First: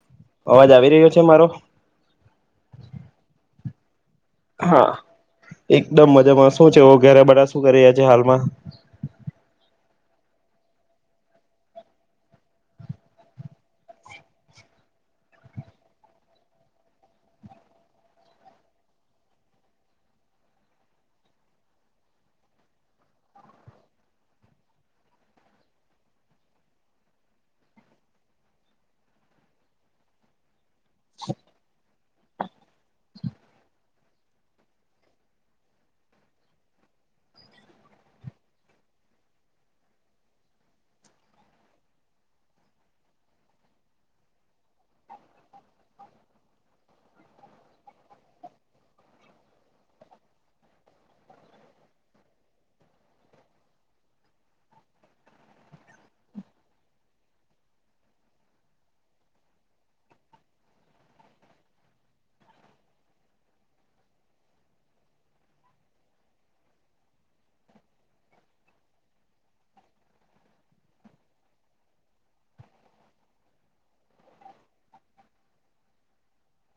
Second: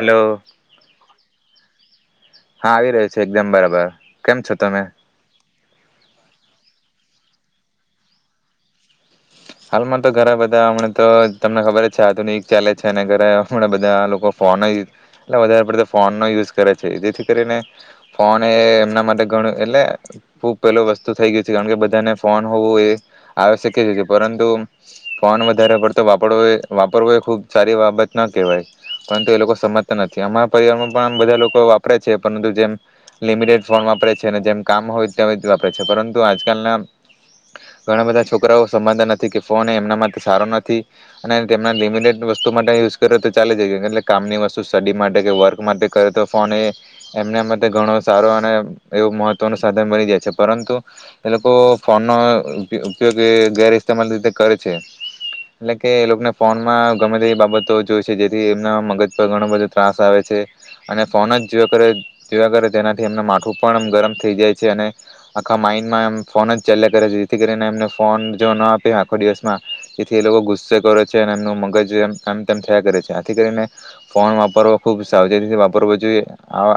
Hello, અવાજ આવી રહ્યો છે મારો હા આવી રહ્યો છે એકદમ બરાબર. બ કેમ છો તમે? હા એકદમ મજામાં શું છેવો ઘરે બધા શું કરી્યા છે હાલમાં? હાલમાં તો ઘરે બધા હમણાં તો તમને ખબર છે આધુનિક ચાલે છે અને ઘરે હમણાં બધા લોકો ફોન, એટલે વધારે પડ તો ફોનનો યુઝ કરે છે, જેથી કરીને ફોન એ એમના માટે ઘણું એટલે ખૂબ પેલું વસ્તુ થઈ ગયું છે કારણ કે બધાને ફોન હોવું એ, આવશક્ય છે કે પરંતુ, ફોન વધારે પડતો વાપરવો વાપરવો એ ખુબ સારી બાબત ના કહેવાય, પરંતુ એ લોકો સમજતા નથી આમાં પરિવારમાં પણ આમ બધા લોકો વાપરે છે પરંતુ જેમ લિમિટેડ ફોન વાપરે છે. છે ને જેમ કામ હોય ત્યારે જ વાપરે છે પરંતુ આજકાલના, ઘણા બધા છોકરાઓ સમાધાન નથી કે ફોન એ એમના માટે સારો નથી, અને તેમના લિમિટેડ વસ્તુ માટે યુઝ કરે તો ચાલે જાય એટલે કામની વસ્તુ સ્ટડી માટે કે વર્ક માટે કરે તો ફોન એ, એમના માટે ઘણો સારો અને એવો મહત્ત્વનું સાધન બની જાય છે પરંતુ, એ લોકો ફોનનો ઉપયોગ એ વગેર ઇસ્તેમાલ રીતે કરે છે, એટલે કે એ લોકોને ફોનમાં ગમે તે એવી બાબતો જોઈ છે જેથી એમના મગજ પર ઘણો બધો ત્રાસ આવે છે, અને ફોન જ જોયા કરે જોયા કરે તેનાથી એમનું માથું પણ ગરમ થઈ જાય છે અને, આખા માઇન્ડમાં એમ ફોન જ ચાલ્યા કરે છે જેથી કરીને એમને ફોન જો ના આપે આખો દિવસમાં, જેથી એ લોકો ગુસ્સે કરે છે અને એમનું મગજમ તેમ થયા કરે છે આથી કરીને, ફોન વાપરવો ખુબ સાવચેતીથી વાપરવ જોઈએ,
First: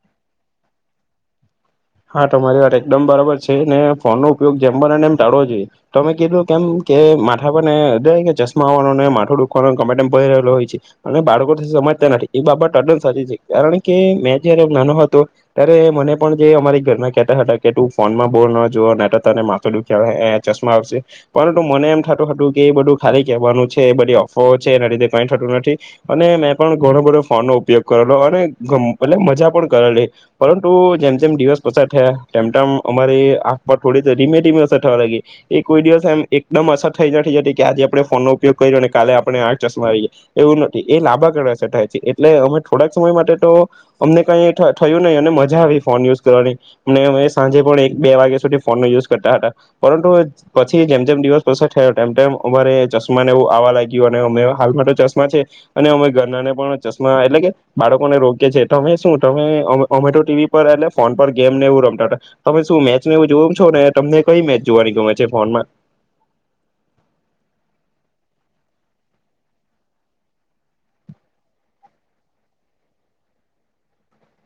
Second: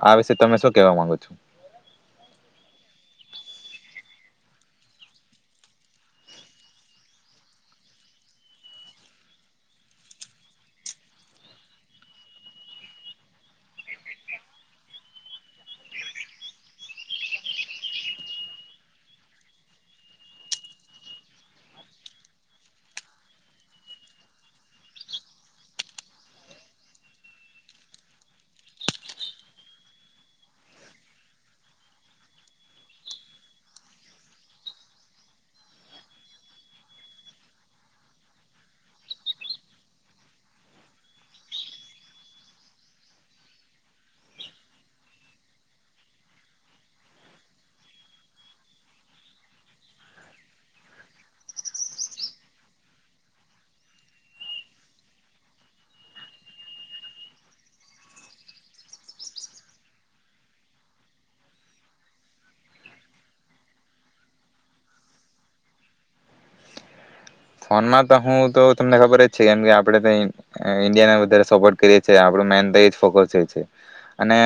આ વિષ તમે શું કેવા માંગો છો? હા તમારી વાત એકદમ બરાબર છે ને ફોનનો ઉપયોગ જેમ બનેને એમ ટાળવો જોઈએ, તમે કીધું કેમ કે માથા પર ને ચશમા આવવાનોને માથું દુખવાનોમે ભરી રહેલો હોય છે, અને બાળકો સમજતા નથી એ બાબત અદંત સાચી છે, કારણ કે મેં જયારે નાનો હતો, ત્યારે મને પણ જે અમારી હતા ફોનમાં બોલ જો તને માથે દુખ્યા આવે ચશમા આવશે, પરંતુ મને એમ થતું હતું કે એ બધું ખાલી કેવાનું છે એ બધ અફ છે એના લીધે કઈ થતું નથી, અને મેં પણ ઘણો બો ફોન નો ઉપયોગ કરેલો અને એટલે મજા પણ કરેલી, પરંતુ જેમ જેમ દિવસ અસર થયા તેમ અમારી આંમાં થોડી રીમે ધીમે અસર થવા લાગી એ કોઈ દિવસ એમ એકદમ અસર થઈ નથી જતી કે આજે આપણે ફોનનોો ઉપયોગ કરી્યો કાલે આપણે આ ચશ્મા આવી ગઈએ એવું નથી એ લાંબાગાડે અસર થાય છે એટલે અમે થોડાક સમય માટે તો અમને કઈ થયું નહીં અને મજા આવી ફોન યુઝ કરવાની. અને અમે સાંજે પણ એક બે વાગ્યા સુધી ફોન નો યુઝ કરતા હતા, પરંતુ પછી જેમ જેમ દિવસ પસાર થયો તેમ તેમ અમારે ચશ્માં ને એવું આવવા લાગ્યું અને અમે હાલમાં તો ચશ્મા છે, અને અમે ઘરનાને પણ ચશ્મા એટલે કે બાળકોને રોકીએ શું તમે ઓમેટો ટીવી પર એટલે ફોન પર ગેમ ને એવું રમતા, તમે શું મેચને એવું જોમ છો ને તમને કઈ મેચ જોવાની ગમે છે ફોનમાં. ફોનમાં તો હું તો તમને ખબર જ છે કેમ કે આપડે ઇન્ડિયાને વધારે સપોર્ટ કરીએ છે આપ મેન તો જ ફોકસ છે, અને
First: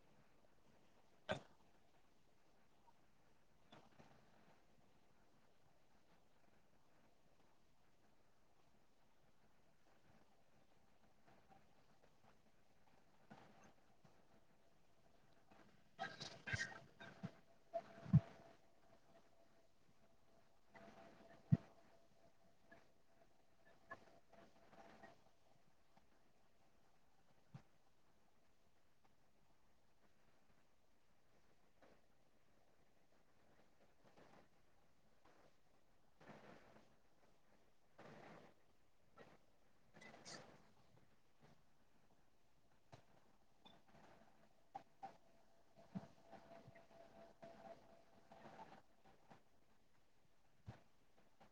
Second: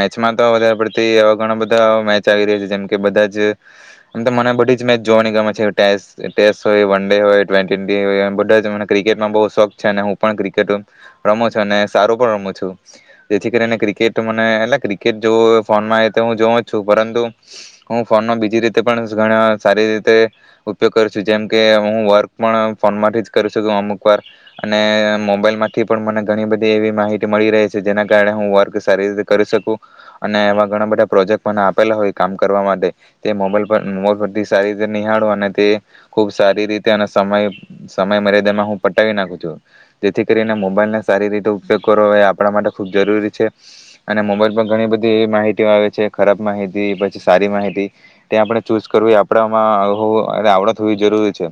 મેચમાં તો વધારે પડતી એવા ઘણા બધા મેચ આવી રહ્યા છે જેમ કે બધા જમ, તો મને બધી જ મેચ જોવાની ગમે છે ટેસ્ટ હોય વન ડે હોય બધા મને ક્રિકેટમાં બ શોખ છે અને હું પણ ક્રિકેટ રમું છું અને સારું પણ, રમું છું જેથી કરીને ક્રિકેટ મને એટ ક્રિકેટ જો ફોનમાં હું જોઉ જ છું પરંતુ હું ફોનનો બીજી રીતે પણ ઘણા સારી રીતે, ઉપયોગ કર છું જેમકે હું વર્ક પણ ફોન માંથી જ કરી શકું અમુક વાર, અને મોબાઈલ માંથી પણ મને ઘણી બધી એવી માહિતી મળી રહી છે જેના કારણે હું વર્ક સારી રીતે કરી શકું, અને એવા ઘણા બધા પ્રોજેક્ટ મને આપેલા હોય કામ કરવા માટે, તે મોબાઈલ પર મોબાઈલ પરથી સારી રીતે નિહાડુ અને તે, ખુબ સારી રીતે સમય સમય મર્યાદામાં હું પટાવી નાખું છું, જેથી કરીને મોબાઈલનો સારી રીતે ઉપયોગ કરવો એ આપણા માટે ખૂબ જરૂરી છે, અને મોબાઈલ પર ઘણી બધી માહિતી આવે છે ખરાબ માહિતી પછી સારી માહિતી, તે આપણે ચૂઝ કરવી એ આપણામાં હો આવડત હોવી જરૂરી છે.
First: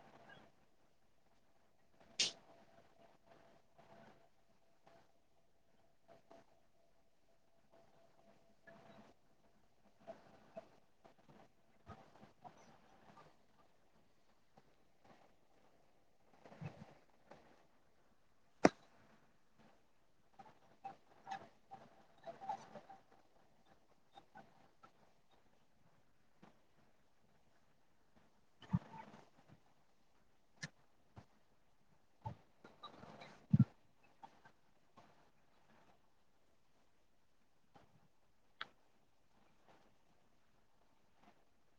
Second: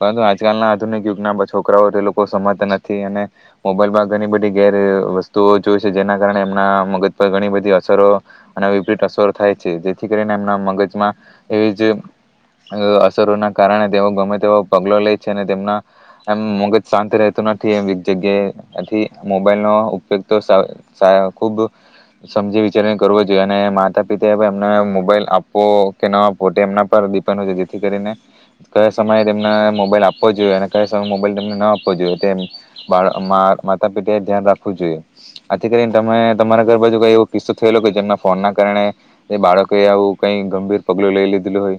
પરંતુ આજકાલના આધુનિક યુગના પર છોકરાઓ તે લોકો સમજતા નથી અને, મોબાઈલમાં ઘણી બધી ગેર વસ્તુઓ જોય છે જેના કારણે એમના મગજ પર ઘણી બધી અસરો, અને વિપરીત અસરો થાય છે, જેથી કરીને એમના મગજમાં એવી જ અસરોના કારણે તેઓ ગમે તેવા પગ લે તેમના એમ મગજ શાંત રહેતું નથી એ એક જગ્યાએ એથી મોબાઈલનો ઉપયોગ, તો ખુબ સમજી વિચારીને કરવો જોઈએ, અને માતા પિતા એમને મોબાઈલ આપવો કે ન આપવો એમના પરપન્ડ જેથી કરીને કયા સમયે તને મોબાઈલ આપવો જોઈએ અને કઈ મોબાઈલ તને ન આપવો જોઈએ માતા પિતા એ ધ્યાન રાખવું જોઈએ આથી કરીનેમે તમારા ઘર બાજુ કઈ એવો કિસ્સો થયેલો કે જેમના ફોન ના કારણે બાળકો આવું કઈ ગંભીર પગલું લઈ લીધેલું હોય.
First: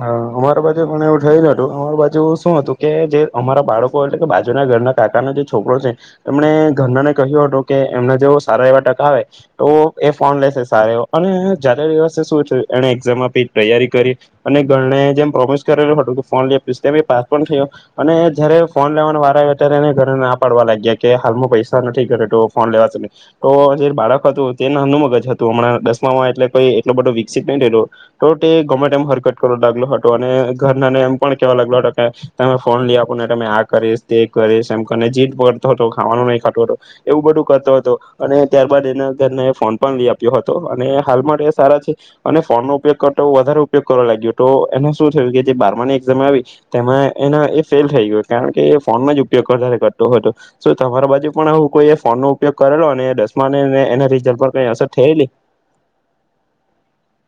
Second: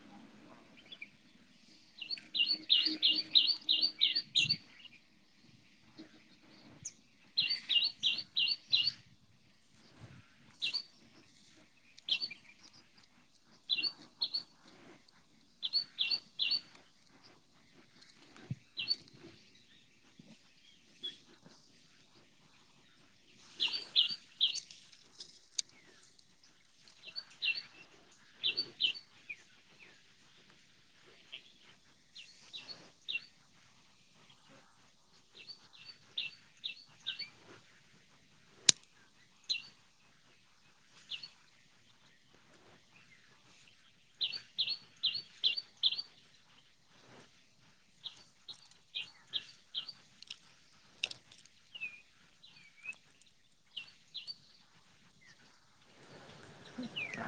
હ અમારા બાજુ પણ એવું થય ન હતું, અમારી બાજુ શું હતું કે જે અમારા બાળકો એટલે કે બાજુના ઘરના કાકાના જે છોકરો છે એમને ઘરના ને કહ્યું હતું કે એમને જે સારા એવા ટકા આવે તો એ ફોન લેશે સારા એ અને જાતે દિવસે શું છે એને એઝામમાં તૈયારી કરી અને ઘરને જેમ પ્રોમિસ કરેલું હતું કે ફોન લ આપી તેમ પાસ પણ થયો, અને જયારે ફોન લેવાનો વાર આવ ત્યારે એને ઘરે ના પાડવા લાગ્યા કે હાલમાં પૈસા નથી ઘરે ફોન લેવાને, તો જે બાળક હતું તેને હનુ મગજ હતું હમણાં દસમામાં એટલે કોઈ એટલો બધો વિકસિત નહી થલો, તો તે ગમે લ હતો અને ઘરનાને એમ પણ કેવા લાગલો હતો કે, તમે ફોન લઈ આપો ને તમે આ કરીશ તે કરીશ એમ જીત પકડતો હતો ખાવાનો નહી ખાતો હતો, એવું બધું કરતો હતો અને ત્યારબાદ એના ઘરને એ ફોન પણ લઈ આપ્યો હતો, અને હાલ માટે સારા છે અને ફોન નો ઉપયોગ કરતો વધારે ઉપયોગ કરવા લાગ્યો તો એને શું થયું કે જે બારમાની એઝામ આવી, તેમાં એના એ ફેલ થઈ ગયો કારણ કે એ ફોનમાં જ ઉપયોગ કર કરતો હતો, તમારા બાજુ પણ હું કોઈ ફોન નો ઉપયોગ કરેલો અને દસમા એના રિઝલ્ટ પર કઈ અસર થયેલી?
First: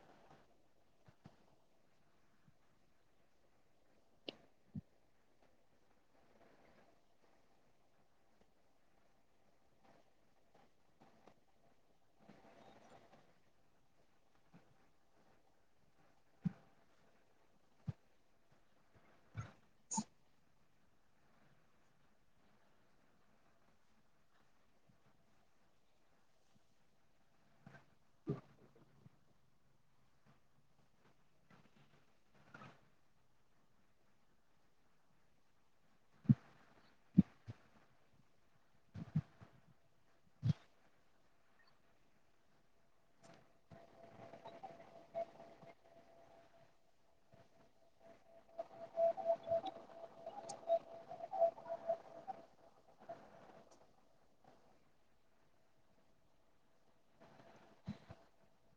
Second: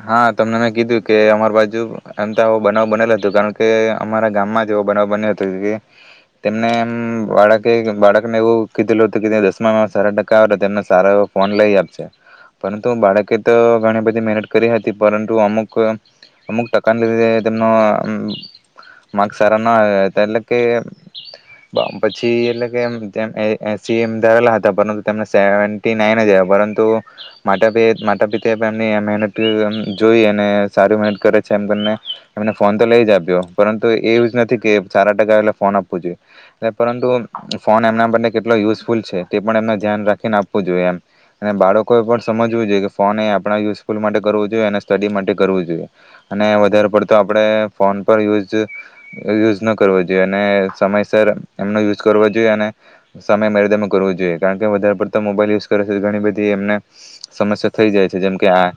હા તમને મેં કીધું કે અમાર બાજુ એમ તો આવો બનાવ બનેલો હતો કારણ કે અમારા ગામમાં જ એવો બનાવ બન્યો હતો, તેમને એમ બાળકે બાળકને એવું કીધેલું હતું કે દસમા સારા ટકા આવે તેમને સારો એવો ફોન લઈ આપશે, પરંતુ બાળકે તો ઘણી બધી મહેનત કરી હતી પરંતુ અમુક અમુક ટકાને લીધે તેમનો માર્ક સારા, ન આવ્યા હતા એટલે કે પછી એટલે કે જેમ એસી એમ ધરેલા હતા પરંતુ તેમને સેવન્ટી નાઇન જ આવ પરંતુ, મા પ માતા પિતા એમની મહેનત જોઈ અને સારી મહેનત કરે છે એમ તને એમને ફોન તો લઈ જ આપ્યો, પરંતુ એ જ નથી કે સારા ટકા એટ ફોન આપવો જોઈએ પરંતુ ફોન એમના માટે કેટલો યુઝફુલ છે, તે પણ એમને ધ્યાન રાખીને આપવું જોઈએ એમ અને બાળકોએ પણ સમજવું જોઈએ કે ફોન એ આપણા યુઝફુલ માટે જોઈએ અને સ્ટડી માટે કરવું જોઈએ, અને વધારે પડતો આપણે ફોન પર યુઝ યુઝ ન કરવો જોઈએ અને સમયસર એમનો યુઝ કરવો જોઈએ અને, સમય મેરેદમાં કરવો જોઈએ કારણ કે વધારે પડતો મોબાઈલ યુઝ કરે ઘણી બધી એમને, સમસ્યા થઈ જાય છે જેમકે આ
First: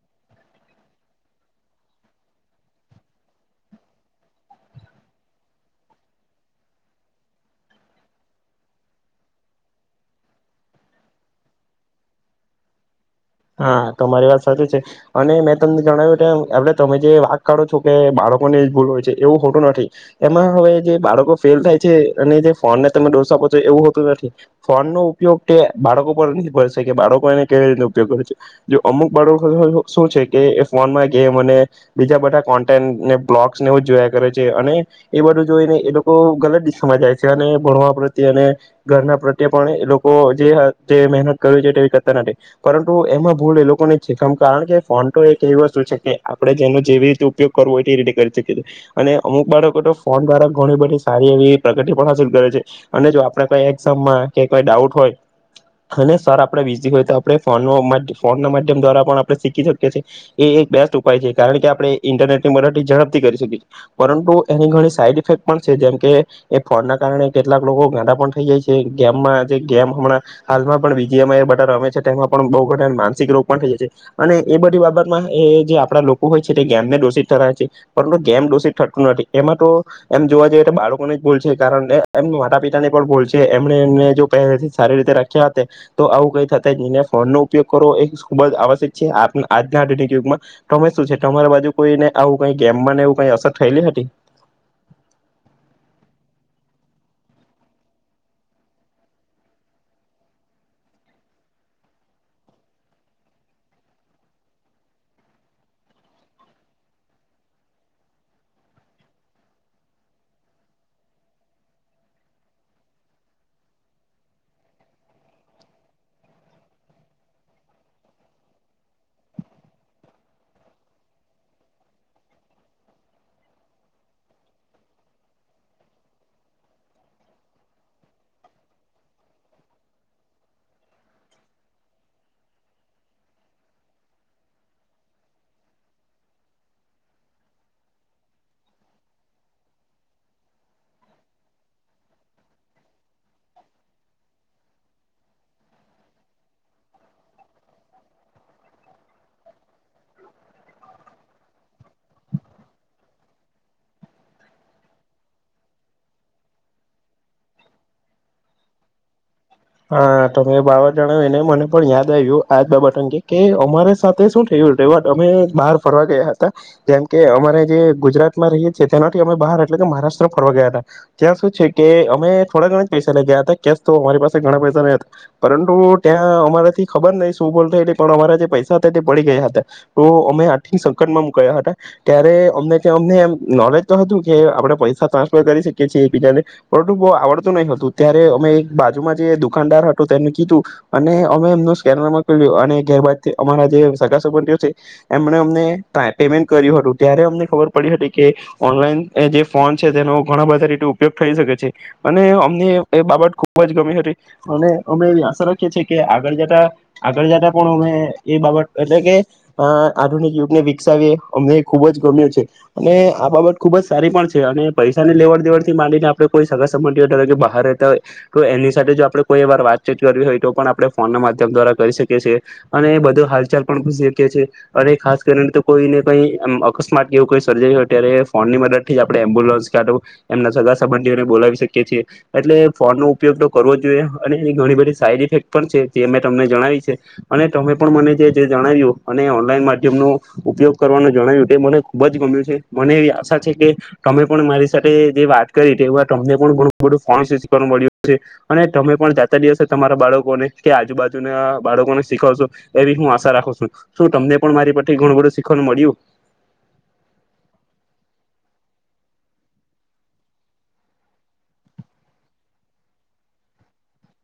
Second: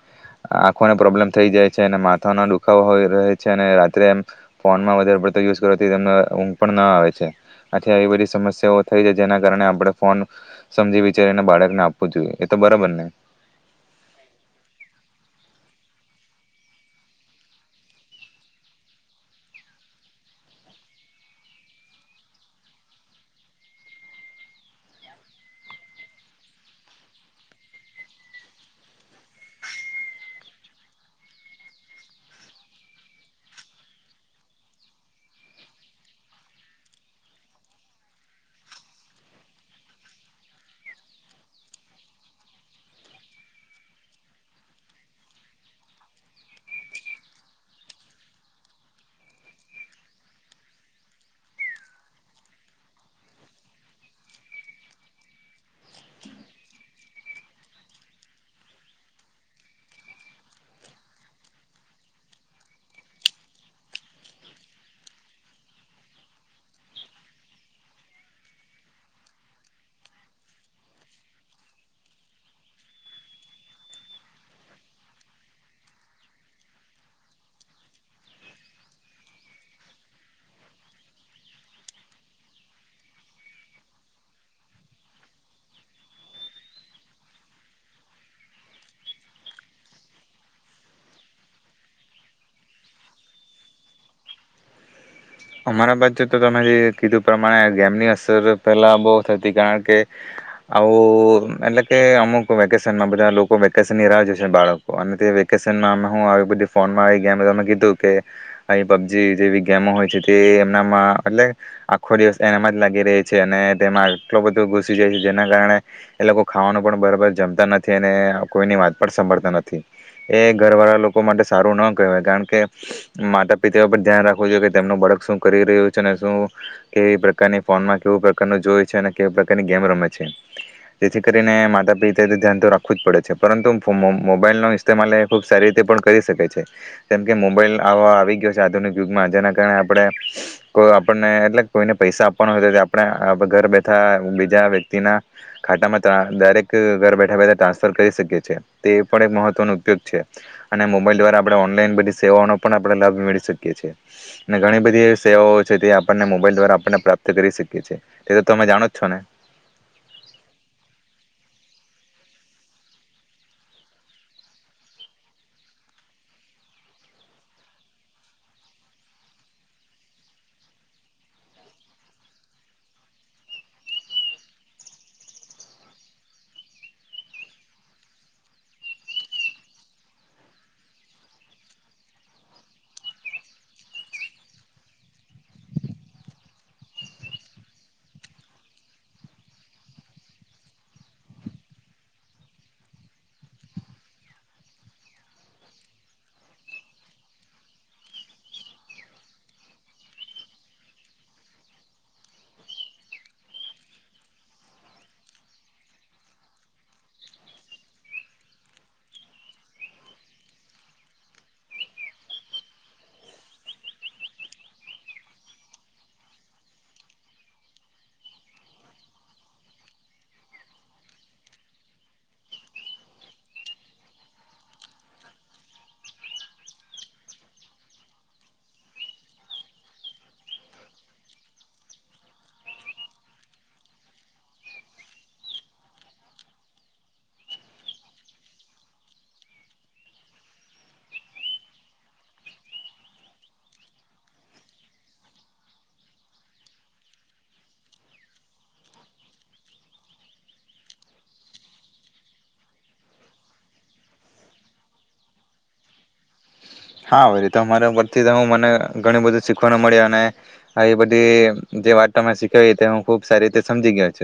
આંખોને પ્રોબ્લેમ થઈ જાય છે અને માથાનો દુખાવો હોય રહે છે અને રાત્રે એમ, ફોનમાં વધારે પડતો યુઝ કરને ઊંઘ પણ ના આવે છે, આથી આવી બધી સમસ્યાઓ થઈ જાય જેના કારણે આપણે ફોન, સમજી વિચારીને બાળકને આપવું જોઈએ એ તો બરાબર ને. હા તોરી વાત સાચી છે, અને મેં તમને જણાવ્યું કે આપડ તમે જે વાક કાઢો છો કે બાળકોને ભૂલ હોય છે એવું હોતું નથી, એમાં હવે જે બાળકો ફેલ થાય છે અને જે ફોન ને તમે ડોસા આપો છો એવું હોતું નથી, ફોન નો ઉપયોગ તે બાળકો પર ભશે કે બાળકો એને કેવી રીતે જો અમુક બાળકો શું છે કે ફોનમાં ગેમ અને, બીજા બધા કોન્ટેન્ટને બ્લોગસનેવ જોયા કરે છે, અને એ બધું જોઈને એ લોકો ગલત દિશામાં જાય છે અને ભણવા પ્રત્યે અને, ઘરના પ્રત્યે પણ એ લોકો જે મહેનત કર છે તેવી કરતા નથી. પરંતુ એમાં ભૂલ એ લોકોની છેમ કારણ કે ફોન તો એક એવી વસ્તુ છે કે આપણે જેનો જેવી રીતે ઉપયોગ કરવો હોય તે રીતે કરી શકીએ, છએ અને અમુક બાળકો તો ફોન દ્વારા ઘણી બધી સારી એવી પ્રગતિ પણ હાસિલ કરે છે, અને જો આપણે કઈ એક્ઝામમાં કેઈ ડાઉટ હોય, અને સર આપણે બીઝી હોય તો આપ ફ ફોન ના માધ્યમ દ્વારા પણ આપણે શીખી શકીએ છીએ, એ એક બેસ્ટ ઉપાય છે કારણ કે આપણે ઇન્ટરનેટ ની મદ ઝડપથી કરી શકીએ છીએ, પરંતુ એની ઘણી સાઈડ ઇફેક્ટ પણ છે જેમકે, એ ફોનના કારણે કેટલાક લોકો ગાડાા પણ થઈ જાય છે ગેમમાં જે ગેમ હમણાં હાલમાં, પણ બીજીમાં બા રમે છે. પણ બહ ઘા માનસિક રોગ પણ થઈ જાય છે, અને એ બધી બાબતમાં એ જે આપડા લોકો હોય છે તે ગેમને દોષિત થરા છે, પરંતુ ગેમ દોષિત થતું નથી એમાં તો એમ જોવા જઈએ તો બાળકોને જ ભૂલ છે કારણ એમ માતા પિતા ને પણ ભૂલ છે એમને એને પહે સારી રીતે રાખ્યા હતા, તો આવું કઈ ફોન નો ઉપયોગ કરવો એ ખુબ જ આવશ્યક છે. આજના આયુગમાં તમે શું છે તમારી બાજુ કોઈને આવું કઈ ગેમમાંને એવું કઈ અસર થયેલી હતી? અમારા બાચ તો તમે જે કીધું પ્રમાણે ગેમની અસર પેલા બહુ થતી કારણ કે આવું એટલે કે અમુક વેકેશનમાં બધા લોકો વેકેશનનીરાહ જો છે બાળકો અને તે વેકેશનમાંમે હ આવી બધી ફોનમાં આવી ગેમે કીધું કે અહી પબજી જેવી ગેમો હોય છે એટલે આખો દિવસ એનામાં જ લાગી રહી છે અને તેમાં આટલો બધો ઘુસી જાય છે જેના કારણે એ લોકો ખાવાનું પણ બરાબર જમતા નથી અને કોઈની વાત પણ સાંભળતા નથી એ ઘરવાળા લોકો માટે સારું ન કહેવાય કારણ કે માતા પિતા પર ધ્યાન રાખવું જોઈએ કે તેમનું બળક શું કરી રહ્યું છે અને શું કેવી પ્રકારની ફોનમાં કેવું પ્રકારનું જોય છે અને કેવી પ્રકારની ગેમ રમે છે જેથી કરીને માતા પિતા ધ્યાન તો રાખવું જ પડે છે પરંતુ મોબાઈલનો ઇસ્તેમાલ એ ખૂબ સારી રીતે પણ કરી શકે છે. જેમ કે મોબાઈલ આો આવી ગયો છે આધુનિક યુગમાં જેના કારણે આપ કો આપને એટલે કોઈને પૈસા આપવાનો હોય તો આપણે ઘર બેઠા બીજા વ્યક્તિના ખાતામાં દરેક ઘર બેઠા બેઠા ટ્રાન્સફર કરી શકીએ છીએ તે પણ એક મહત્વનો ઉપયોગ છે અને મોબાઈલ દ્વારા આપણે ઓનલાઈન બધી સેવાનો પણ આપ લાભ મેળી શકીએ છી. અને ઘણી બધી સેવાઓ છે તે આપણને મોબાઈલ દ્વારા આપણને પ્રાપ્ત કરી શકીએ છીએ તે તો તમે જાણો જ છો ને? હા તમે બાવર જણાવ્યુંને મને પણ યાદ આવ્યું આજ બાબત અંગે કે અમારે સાથે શું થયું રેવ અમે બહાર ફરવા ગયા હતા જેમ કે અમારે જે ગુજરાત માં રહીએ છીએ તેનાથી અમે બહાર એટલે કે મહારાષ્ટ્ર ફરવા ગયા હતા ત્યાં સુું છે કે અમે થોડા ઘણા જ પૈસા લઇ ગયા હતા કેશ તો અમારી પાસે ધણા પૈસા ન હતા પરંતુ ત્યાં અમારાથી ખબર નહ શું બોલલી પણ અમારા જે પૈસા હતા તે પડી ગયા હતા તો અમે આટ સંકટમાં કયા હતા ત્યારે અમને ત અમને નોલેજ તો હતું કે આપડણે પૈસા ટ્રાન્સફર કરી શકી છીએ એકબીજાને પરંતુ બહુ આવડતું નહી હતું ત્યારે અમે એક બાજુમાં જે દુકાનદાર હતું તેને કીધું અને અમે એમનું સ્કેનરમાંયું અને ગેરબદ અમારા જે સગાાસબંધઓ છે એમને અમને પેમેન્ટ કર્યું હતું ત્યારે અમને ખબર પડી હતી કે ઓનલાઈન જે ફોન છે તેનો ઘણા બધા રીતે ઉપયોગ થઈ શકે છે અને અમને એ બાબત ખ ખુબ જ ગમી હતી અને અમે આશા રાખીએ છીએ કે આગળ જતા આગળ જતા પણ અમે એ બાબત એટલે કે આધુનિક યુગને વિકસાવીએ અમને ખુબ જ ગમ્યું છે અને આ બાબત ખુબ જ સારી પણ છે અને પૈસાની લેવડ દેવડ થી માંડીને આપણે કોઈ સગા સંબંધ કે બહાર રહેતા હોય તો એની સાથે જો આપડે કોઈ વાર વાતચીત કરવી હોય તો પણ આપણે ફોન ના માધ્યમ દ્વારા કરી શકીએ છીએ અને બધો હાલચાલ પણ પૂ શકીએ છીએ અને ખાસ કરીને તો કોઈને કઈ અકસ્માત કેવું કોઈ સર્જરી હોય ત્યારે ફોનની મદદ થી જ આપણે એમ્બ્યુલન્સ ક એમના સગા સંબંધીઓને બોલાવી શકીએ છીએ એટલે ફોનનું ઉપયોગ તો કરવો જોઈએ અને એ ઘણી બધી સાઈડ ઇફેક્ટ પણ છે જે મેં તમને જણાવી છે અને તમે પણ મને જે જણાવ્યું અને ઓનલાઈન માધ્યમનો ઉપયોગ કરવાનું જણાવ્યું તે મને ખુબ જ ગમ્યું છે. મને એવી આશા છે કે તમે પણ મારી સાથે જે વાત કરી તે તમને પણ ઘણું બધું ફચ મળ્યું અને તમે પણ જાતા દિવસે તમારા બાળકોને કે આજુબાજુના બાળકોને શીખશો એવી હું આશા રાખું છું. શું તમને પણ મારી પરથી ઘણું બધું શીખવાનું મળ્યું? હા તો મારા ઉપર થી હું મને ઘણું બધું શીખવાનું મળ્યું અને આ બધી જે વાત મે શીખ તે હ ખુબ સારી રીતે સમજી ગયો છ.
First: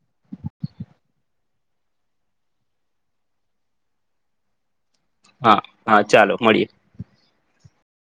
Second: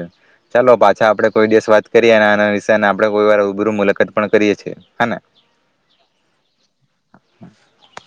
ચાલો પાછા આપડે કોઈ દિવસ વાત કરીએ અને આના વિશે આપણે કોઈ વાર રૂબરૂ મુલાકાત પણ કરીએ છીએ. હા હા ચાલો મળીએે. [inaudible]